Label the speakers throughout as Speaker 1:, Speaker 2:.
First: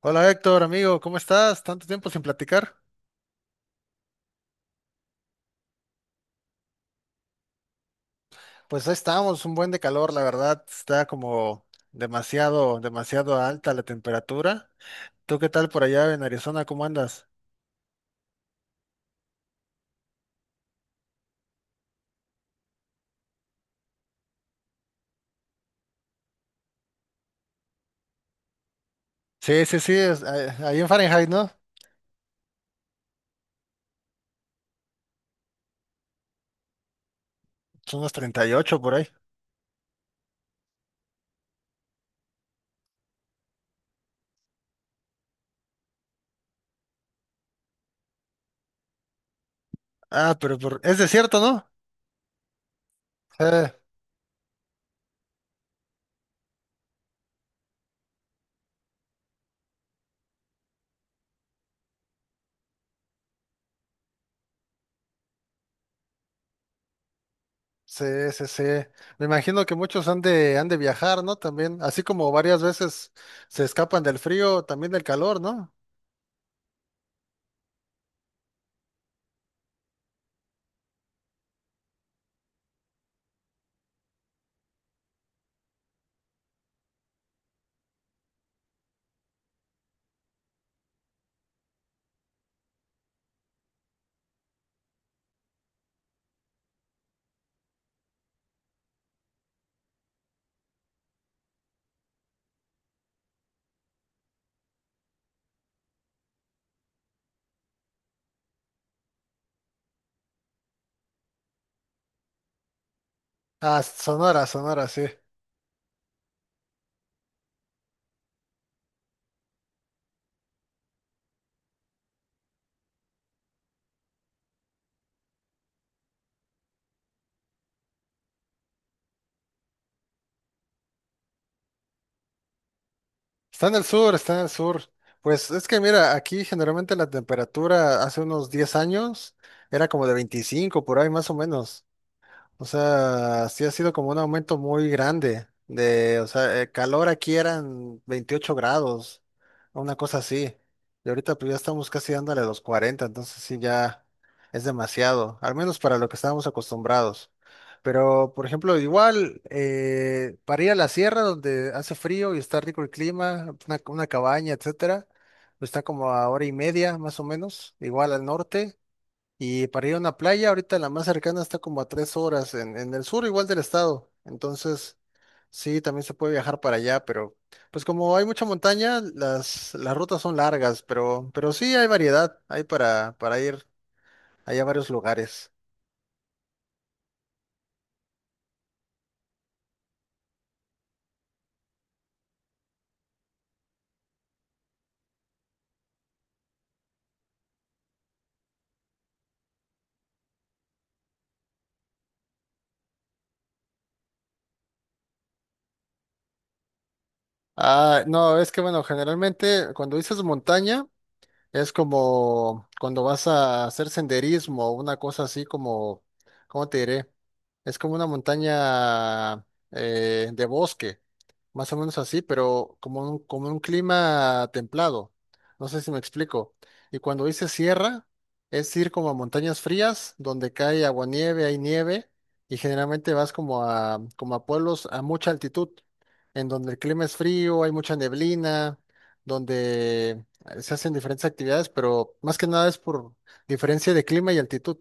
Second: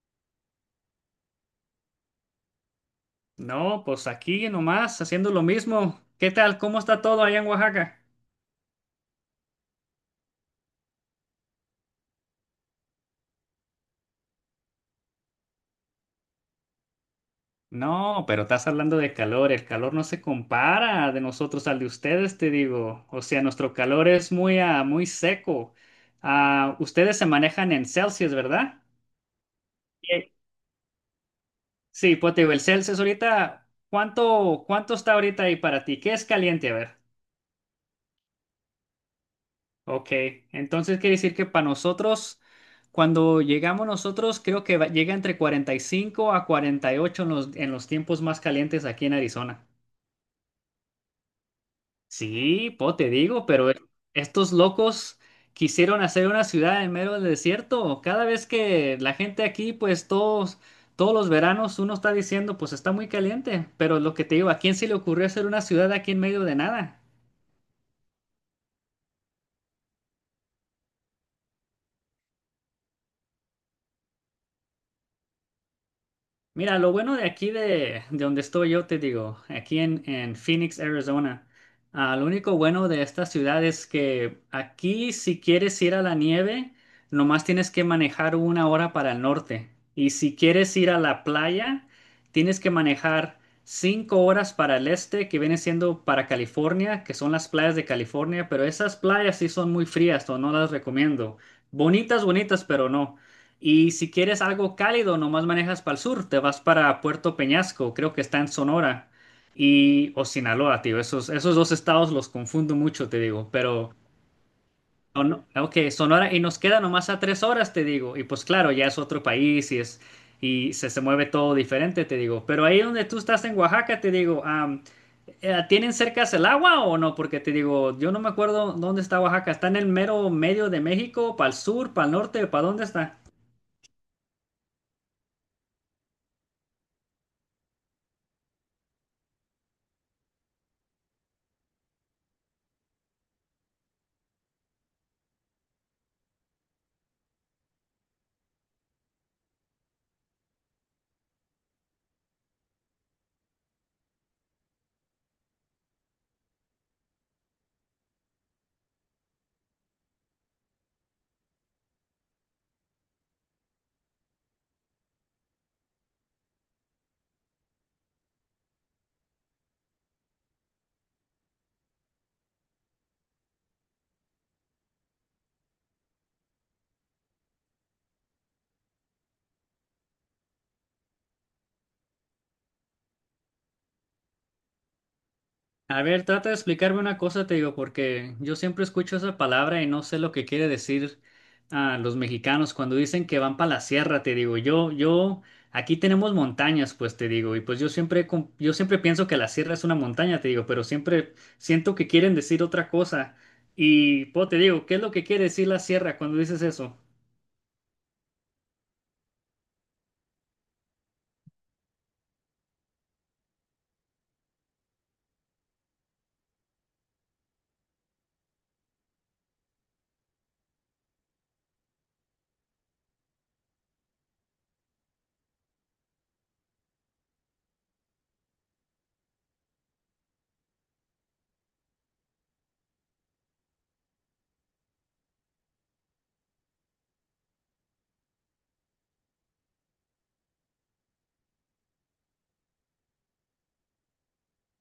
Speaker 1: Hola Héctor, amigo, ¿cómo estás? Tanto tiempo sin platicar.
Speaker 2: No, pues aquí nomás haciendo lo mismo. ¿Qué tal? ¿Cómo está todo allá en Oaxaca?
Speaker 1: Pues ahí estamos, un buen de calor, la verdad, está como demasiado, demasiado alta la temperatura. ¿Tú qué tal por allá en Arizona? ¿Cómo andas?
Speaker 2: No, pero estás hablando de calor. El calor no se compara de nosotros al de ustedes, te digo. O sea, nuestro calor es muy seco. Ah, ustedes se manejan en Celsius, ¿verdad?
Speaker 1: Sí, sí, sí, es,
Speaker 2: Sí,
Speaker 1: ahí en Fahrenheit, ¿no?
Speaker 2: sí, pues te digo, el Celsius ahorita, ¿cuánto está ahorita ahí para ti? ¿Qué es caliente? A ver.
Speaker 1: Son unos 38 por ahí.
Speaker 2: Ok, entonces quiere decir que para nosotros, cuando llegamos nosotros, creo que llega entre 45 a 48 en los tiempos más calientes aquí en Arizona.
Speaker 1: Ah, es desierto, ¿no?
Speaker 2: Sí, po, te digo, pero
Speaker 1: Eh,
Speaker 2: estos locos quisieron hacer una ciudad en medio del desierto. Cada vez que la gente aquí, pues todos los veranos uno está diciendo, pues está muy caliente, pero lo que te digo, ¿a quién se le ocurrió hacer una ciudad aquí en medio de nada?
Speaker 1: sí, sí, sí. Me imagino que muchos han de viajar, ¿no? También, así como varias veces se escapan del frío, también del calor, ¿no?
Speaker 2: Mira, lo bueno de aquí de donde estoy yo, te digo, aquí en Phoenix, Arizona, lo único bueno de esta ciudad es que aquí si quieres ir a la nieve, nomás tienes que manejar 1 hora para el norte. Y si quieres ir a la playa, tienes que manejar 5 horas para el este, que viene siendo para California, que son las playas de California, pero esas playas sí son muy frías, o no las recomiendo. Bonitas, bonitas, pero no. Y si quieres algo cálido, nomás manejas para el sur, te vas para Puerto Peñasco, creo que está en Sonora, y o Sinaloa, tío. Esos dos estados los confundo mucho, te digo,
Speaker 1: Ah,
Speaker 2: pero
Speaker 1: Sonora, Sonora, sí.
Speaker 2: o no, ok, Sonora, y nos queda nomás a 3 horas, te digo, y pues claro, ya es otro país y se mueve todo diferente, te digo. Pero ahí donde tú estás en Oaxaca, te digo, ¿tienen cercas el agua o no? Porque te digo, yo no me acuerdo dónde está Oaxaca, está en el mero medio de México, para el sur, para el norte, ¿para dónde está?
Speaker 1: Está en el sur, está en el sur. Pues es que mira, aquí generalmente la temperatura hace unos 10 años era como de 25 por ahí más o menos. O sea, sí ha sido como un aumento muy grande de, o sea, el calor aquí eran 28 grados, una cosa así. Y ahorita pues ya estamos casi dándole los 40, entonces sí ya es demasiado, al menos para lo que estábamos acostumbrados. Pero, por ejemplo, igual, para ir a la sierra donde hace frío y está rico el clima, una cabaña, etcétera, pues está como a hora y media más o menos, igual al norte. Y para ir a una playa, ahorita la más cercana está como a 3 horas en el sur, igual del estado. Entonces, sí, también se puede viajar para allá, pero pues como hay mucha montaña, las rutas son largas, pero sí hay variedad, hay para ir allá a varios lugares.
Speaker 2: A ver, trata de explicarme una cosa, te digo, porque yo siempre escucho esa palabra y no sé lo que quiere decir a los mexicanos cuando dicen que van para la sierra, te digo. Yo, aquí tenemos montañas, pues te digo, y pues yo siempre, yo siempre pienso que la sierra es una montaña, te digo, pero siempre siento que quieren decir otra cosa. Y pues te digo, ¿qué es lo que quiere decir la sierra cuando dices eso?
Speaker 1: Ah, no, es que bueno, generalmente cuando dices montaña, es como cuando vas a hacer senderismo o una cosa así como, ¿cómo te diré? Es como una montaña de bosque, más o menos así, pero como como un clima templado. No sé si me explico. Y cuando dice sierra, es ir como a montañas frías donde cae aguanieve, hay nieve, y generalmente vas como a pueblos a mucha altitud, en donde el clima es frío, hay mucha neblina donde se hacen diferentes actividades, pero más que nada es por diferencia de clima y altitud.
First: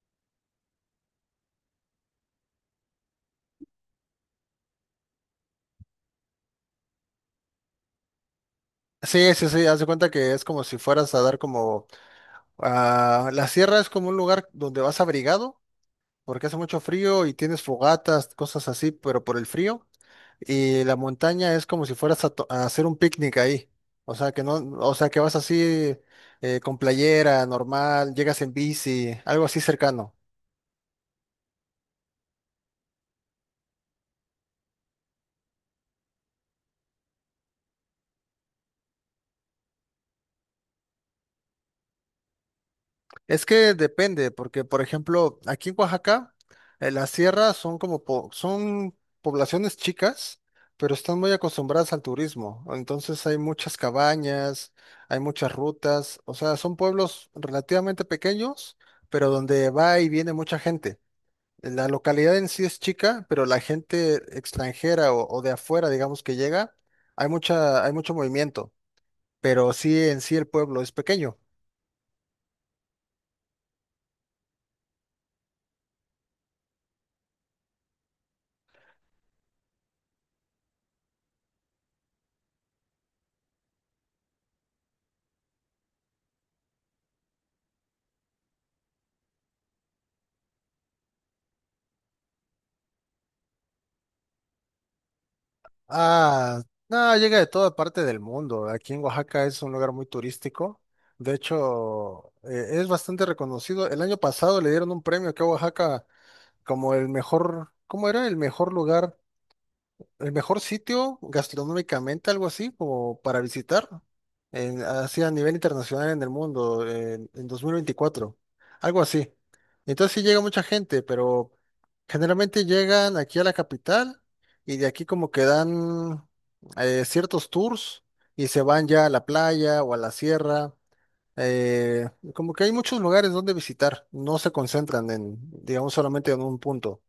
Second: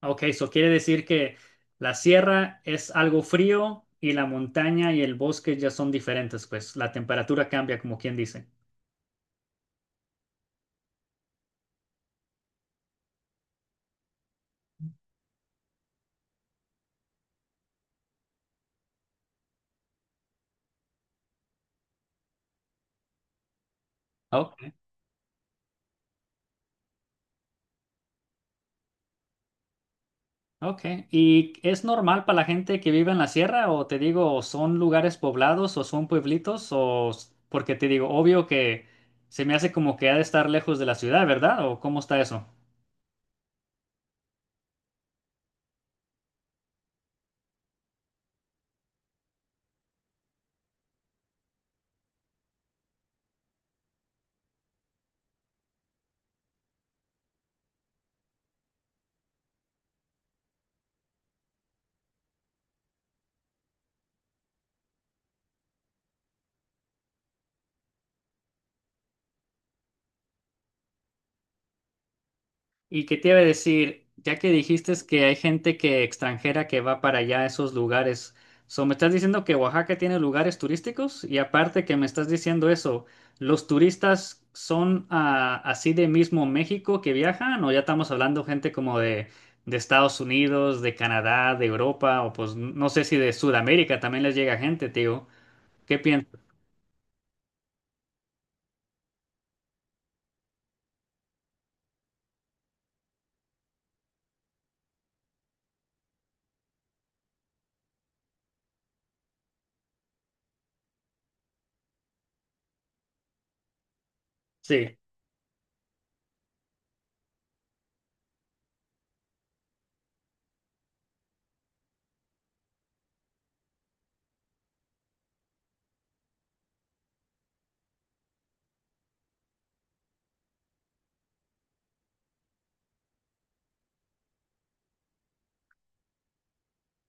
Speaker 2: Ok, eso quiere decir que la sierra es algo frío y la montaña y el bosque ya son diferentes, pues la temperatura cambia, como quien dice.
Speaker 1: Sí, sí, sí, haz de cuenta que es como si fueras a dar como... Ah, la sierra es como un lugar donde vas abrigado, porque hace mucho frío y tienes fogatas, cosas así, pero por el frío. Y la montaña es como si fueras a, a hacer un picnic ahí. O sea que no,
Speaker 2: Ok,
Speaker 1: o sea que vas así con playera normal, llegas en bici, algo así cercano.
Speaker 2: ok. ¿Y es normal para la gente que vive en la sierra o te digo, o son lugares poblados o son pueblitos o porque te digo, obvio que se me hace como que ha de estar lejos de la ciudad, ¿verdad? ¿O cómo está eso?
Speaker 1: Es que depende, porque por ejemplo, aquí en Oaxaca, las sierras son como son poblaciones chicas, pero están muy acostumbradas al turismo. Entonces hay muchas cabañas, hay muchas rutas, o sea, son pueblos relativamente pequeños, pero donde va y viene mucha gente. La localidad en sí es chica, pero la gente extranjera o de afuera, digamos que llega, hay mucha, hay mucho movimiento, pero sí en sí el pueblo es pequeño.
Speaker 2: Y que te iba a decir, ya que dijiste es que hay gente que extranjera que va para allá a esos lugares, so, ¿me estás diciendo que Oaxaca tiene lugares turísticos? Y aparte que me estás diciendo eso, ¿los turistas son así de mismo México que viajan o ya estamos hablando gente como de Estados Unidos, de Canadá, de Europa o pues no sé si de Sudamérica también les llega gente, tío? ¿Qué piensas?
Speaker 1: Ah, no, llega de toda parte del mundo. Aquí en Oaxaca es un lugar muy turístico. De hecho, es bastante reconocido. El año pasado le dieron un premio aquí a Oaxaca como el mejor, ¿cómo era? El mejor lugar, el mejor sitio gastronómicamente, algo así, como para visitar, en,
Speaker 2: Sí.
Speaker 1: así a nivel internacional en el mundo, en 2024, algo así. Entonces sí llega mucha gente, pero generalmente llegan aquí a la capital y de aquí como que dan ciertos tours y se van ya a la playa o a la sierra. Eh, como que hay muchos lugares donde visitar, no se concentran digamos, solamente en un punto.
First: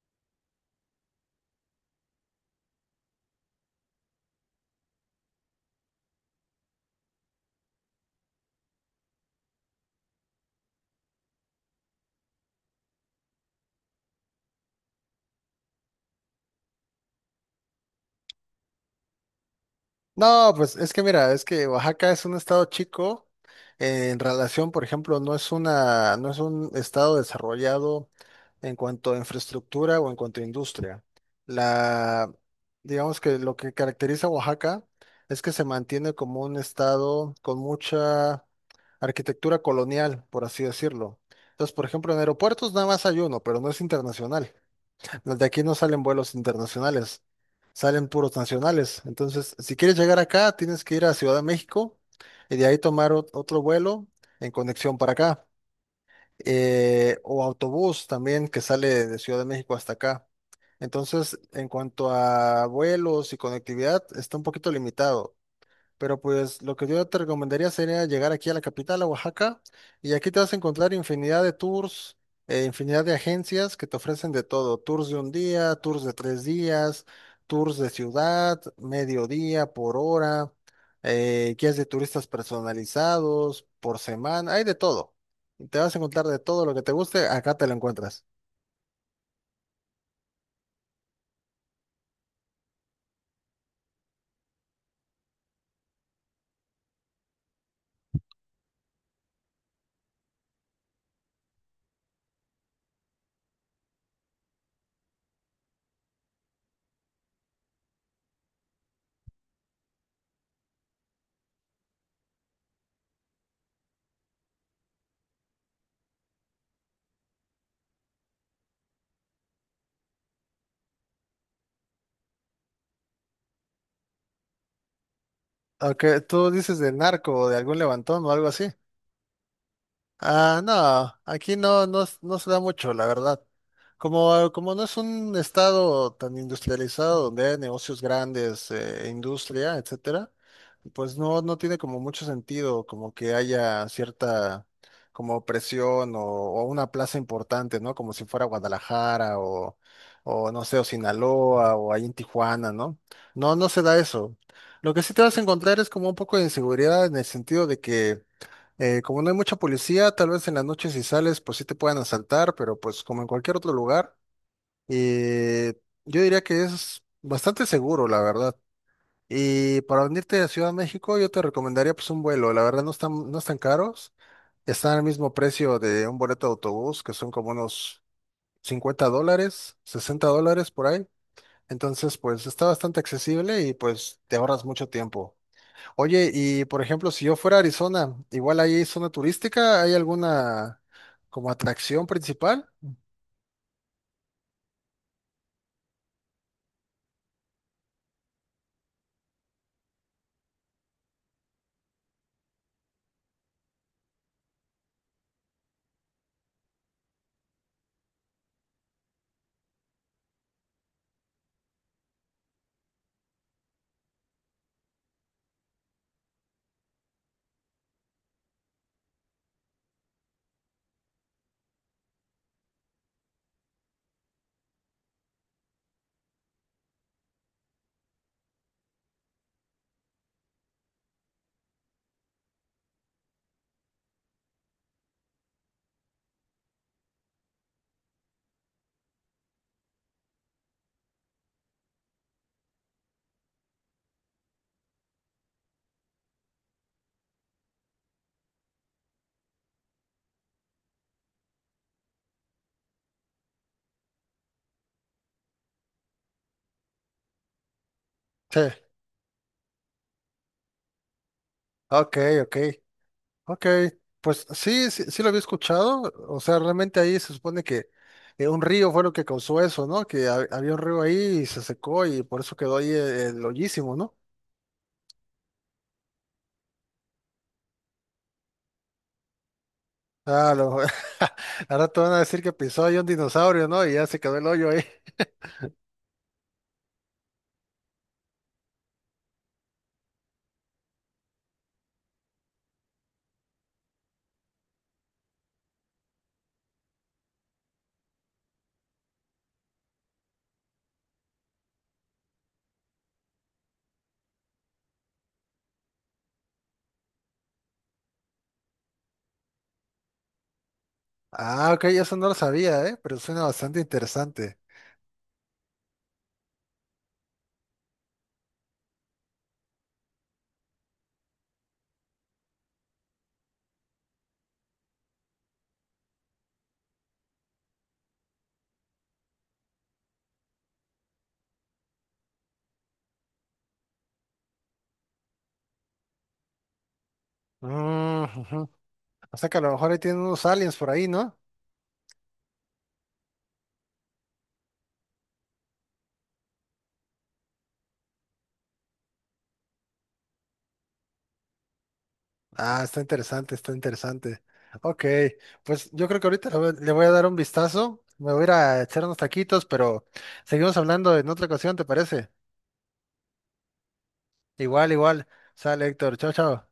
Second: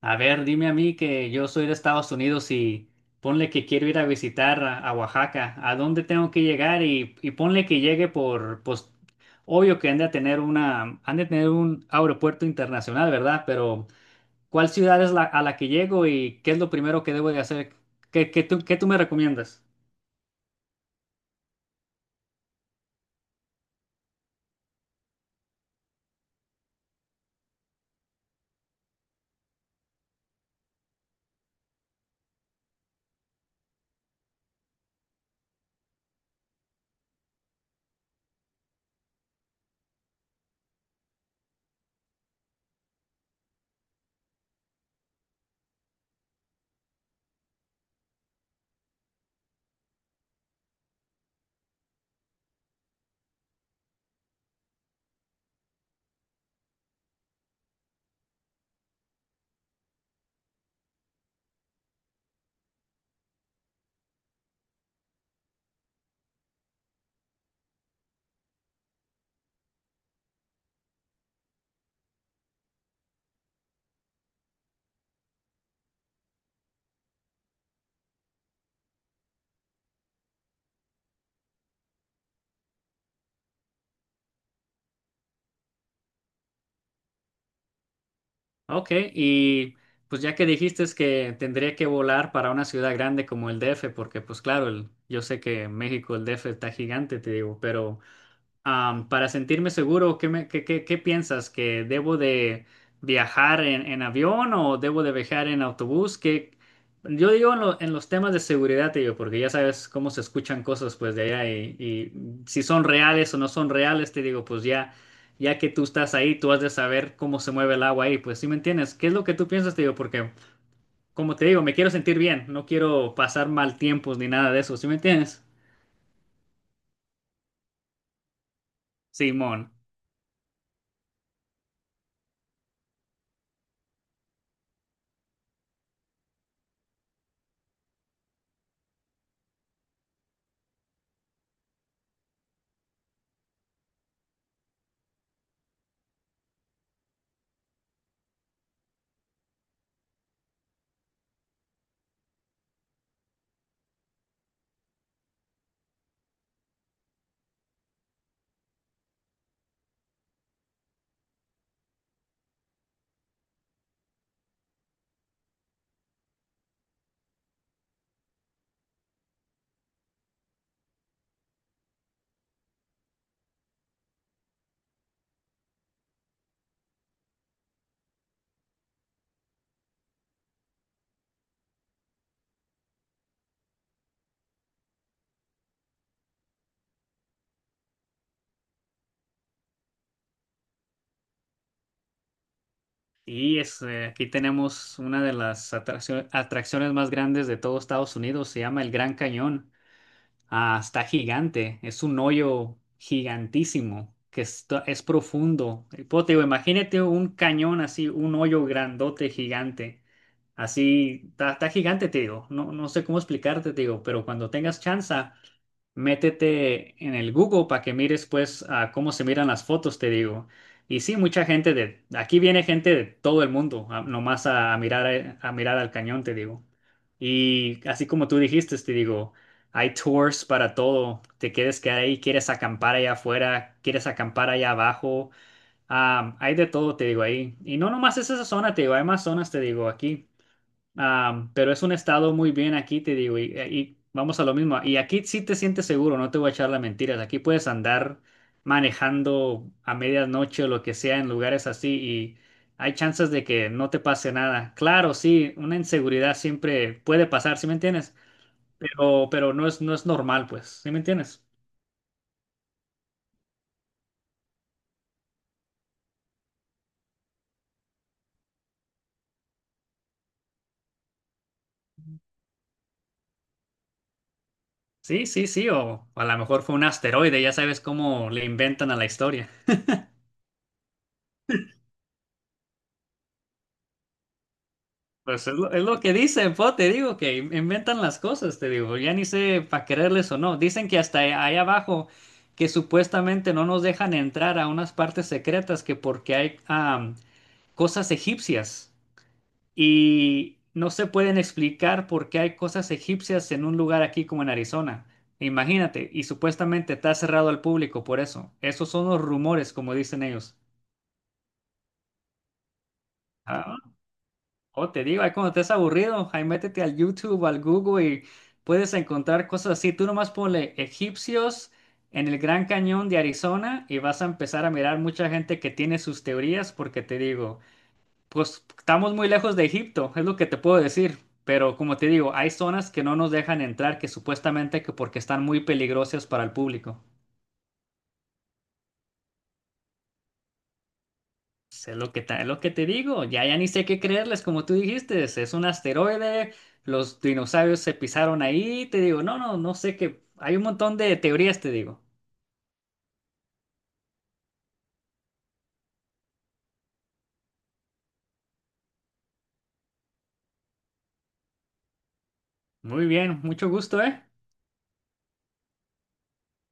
Speaker 2: A ver, dime a mí que yo soy de Estados Unidos y ponle que quiero ir a visitar a Oaxaca. ¿A dónde tengo que llegar? Y ponle que llegue por, pues, obvio que han de tener un aeropuerto internacional, ¿verdad? Pero, ¿cuál ciudad es a la que llego y qué es lo primero que debo de hacer? ¿Qué tú me recomiendas?
Speaker 1: No, pues es que mira, es que Oaxaca es un estado chico, en relación, por ejemplo, no es un estado desarrollado en cuanto a infraestructura o en cuanto a industria. La, digamos que lo que caracteriza a Oaxaca es que se mantiene como un estado con mucha arquitectura colonial, por así decirlo. Entonces, por ejemplo, en aeropuertos nada más hay uno, pero no es internacional. Los de aquí no salen vuelos internacionales, salen puros nacionales. Entonces, si quieres llegar acá, tienes que ir a Ciudad de México y de ahí tomar otro vuelo en conexión para acá. Eh, o autobús también que sale de Ciudad de México hasta acá. Entonces, en cuanto a vuelos y conectividad, está un poquito limitado. Pero pues lo que yo te recomendaría sería llegar aquí a la capital, a Oaxaca, y aquí te vas a encontrar infinidad de tours, infinidad de agencias que te ofrecen de todo, tours de un día, tours de tres días, tours de ciudad, mediodía, por hora, guías de turistas personalizados, por semana, hay de todo. Te vas a encontrar de todo lo que te guste, acá te lo encuentras.
Speaker 2: Ok, y pues ya que dijiste es que tendría que volar para una ciudad grande como el DF, porque pues claro, yo sé que México, el DF está gigante, te digo, pero. Para sentirme seguro, ¿qué, me- qué, qué- qué piensas? ¿Que debo de viajar en avión o debo de viajar en autobús? Que yo digo en los temas de seguridad, te digo, porque ya sabes cómo se escuchan cosas pues de allá y si son reales o no son reales, te digo, pues ya que tú estás ahí, tú has de saber cómo se mueve el agua ahí, pues, ¿sí me entiendes? ¿Qué es lo que tú piensas? Te digo, porque como te digo, me quiero sentir bien, no quiero pasar mal tiempos ni nada de eso, ¿sí me entiendes?
Speaker 1: Aunque tú dices de narco o de algún levantón o algo así.
Speaker 2: Simón.
Speaker 1: Ah, no, aquí no, no, no se da mucho, la verdad. Como, como no es un estado tan industrializado donde hay negocios grandes, e industria, etcétera, pues no, no tiene como mucho sentido como que haya cierta como presión o una plaza importante, ¿no? Como si fuera Guadalajara o no sé, o Sinaloa o ahí en Tijuana, ¿no? No, no se da eso. Lo que sí te vas a encontrar es como un poco de inseguridad en el sentido de que como no hay mucha policía, tal vez en las noches si sales, pues sí te puedan asaltar, pero pues como en cualquier otro lugar, eh, yo diría que es bastante seguro, la verdad. Y para venirte a Ciudad de México, yo te recomendaría pues un vuelo, la verdad no están caros, están al mismo precio de un boleto de autobús, que son como unos $50, $60 por ahí. Entonces, pues está bastante accesible y pues te ahorras mucho tiempo. Oye, y por ejemplo, si yo fuera a Arizona, igual ahí hay zona turística, ¿hay alguna como atracción principal?
Speaker 2: Aquí tenemos una de las atracciones más grandes de todo Estados Unidos, se llama el Gran Cañón. Ah, está gigante, es un hoyo gigantísimo que es profundo. Y, pues, te digo, imagínate un cañón así, un hoyo grandote gigante. Así, está gigante, te digo. No, no sé cómo explicarte, te digo, pero cuando tengas chance, métete en el Google para que mires pues a cómo se miran las fotos, te digo. Y sí, mucha gente de aquí viene gente de todo el mundo, nomás a mirar a mirar al cañón, te digo. Y así como tú dijiste, te digo, hay tours para todo. Te quieres quedar ahí, quieres acampar allá afuera, quieres acampar allá abajo. Ah, hay de todo, te digo ahí. Y no nomás es esa zona, te digo, hay más zonas, te digo, aquí. Ah, pero es un estado muy bien aquí, te digo, y vamos a lo mismo. Y aquí sí te sientes seguro, no te voy a echar las mentiras. Aquí puedes andar manejando a medianoche o lo que sea en lugares así y hay chances de que no te pase nada. Claro, sí, una inseguridad siempre puede pasar, ¿sí me entiendes?
Speaker 1: Sí,
Speaker 2: Pero, no es normal, pues, ¿sí me entiendes?
Speaker 1: ok, ok, ok. Pues sí, sí, sí lo había escuchado. O sea, realmente ahí se supone que un río fue lo que causó eso, ¿no? Que había un río ahí y se secó y por eso quedó ahí el hoyísimo, ¿no?
Speaker 2: Sí, sí, sí, o a lo mejor fue un asteroide, ya sabes cómo le inventan a la historia.
Speaker 1: Ah, lo, ahora te van a decir que pisó ahí un dinosaurio, ¿no? Y ya se quedó el hoyo ahí.
Speaker 2: Pues es lo que dicen, po, te digo que inventan las cosas, te digo, ya ni sé para creerles o no. Dicen que hasta ahí abajo, que supuestamente no nos dejan entrar a unas partes secretas, que porque hay cosas egipcias y no se pueden explicar por qué hay cosas egipcias en un lugar aquí como en Arizona. Imagínate, y supuestamente está cerrado al público por eso. Esos son los rumores, como dicen ellos.
Speaker 1: Ah, ok, eso no lo sabía, ¿eh? Pero suena
Speaker 2: Ah,
Speaker 1: bastante interesante.
Speaker 2: o te digo, ahí cuando estés aburrido, ahí métete al YouTube, al Google y puedes encontrar cosas así. Tú nomás ponle egipcios en el Gran Cañón de Arizona y vas a empezar a mirar mucha gente que tiene sus teorías porque te digo, pues estamos muy lejos de Egipto, es lo que te puedo decir. Pero como te digo, hay zonas que no nos dejan entrar que supuestamente que porque están muy peligrosas para el público.
Speaker 1: Mm, ujú. O sea que a lo mejor ahí tienen unos aliens por ahí, ¿no?
Speaker 2: Pues, es lo que te digo, ya ni sé qué creerles, como tú dijiste, es un asteroide, los dinosaurios se pisaron ahí, te digo, no, no, no sé qué, hay un montón de teorías, te digo.
Speaker 1: Ah, está interesante, está interesante. Ok, pues yo creo que ahorita le voy a dar un vistazo. Me voy a ir a echar unos taquitos, pero seguimos hablando en otra ocasión, ¿te parece?
Speaker 2: Muy bien, mucho gusto, ¿eh?
Speaker 1: Igual, igual. Sale, Héctor. Chao, chao.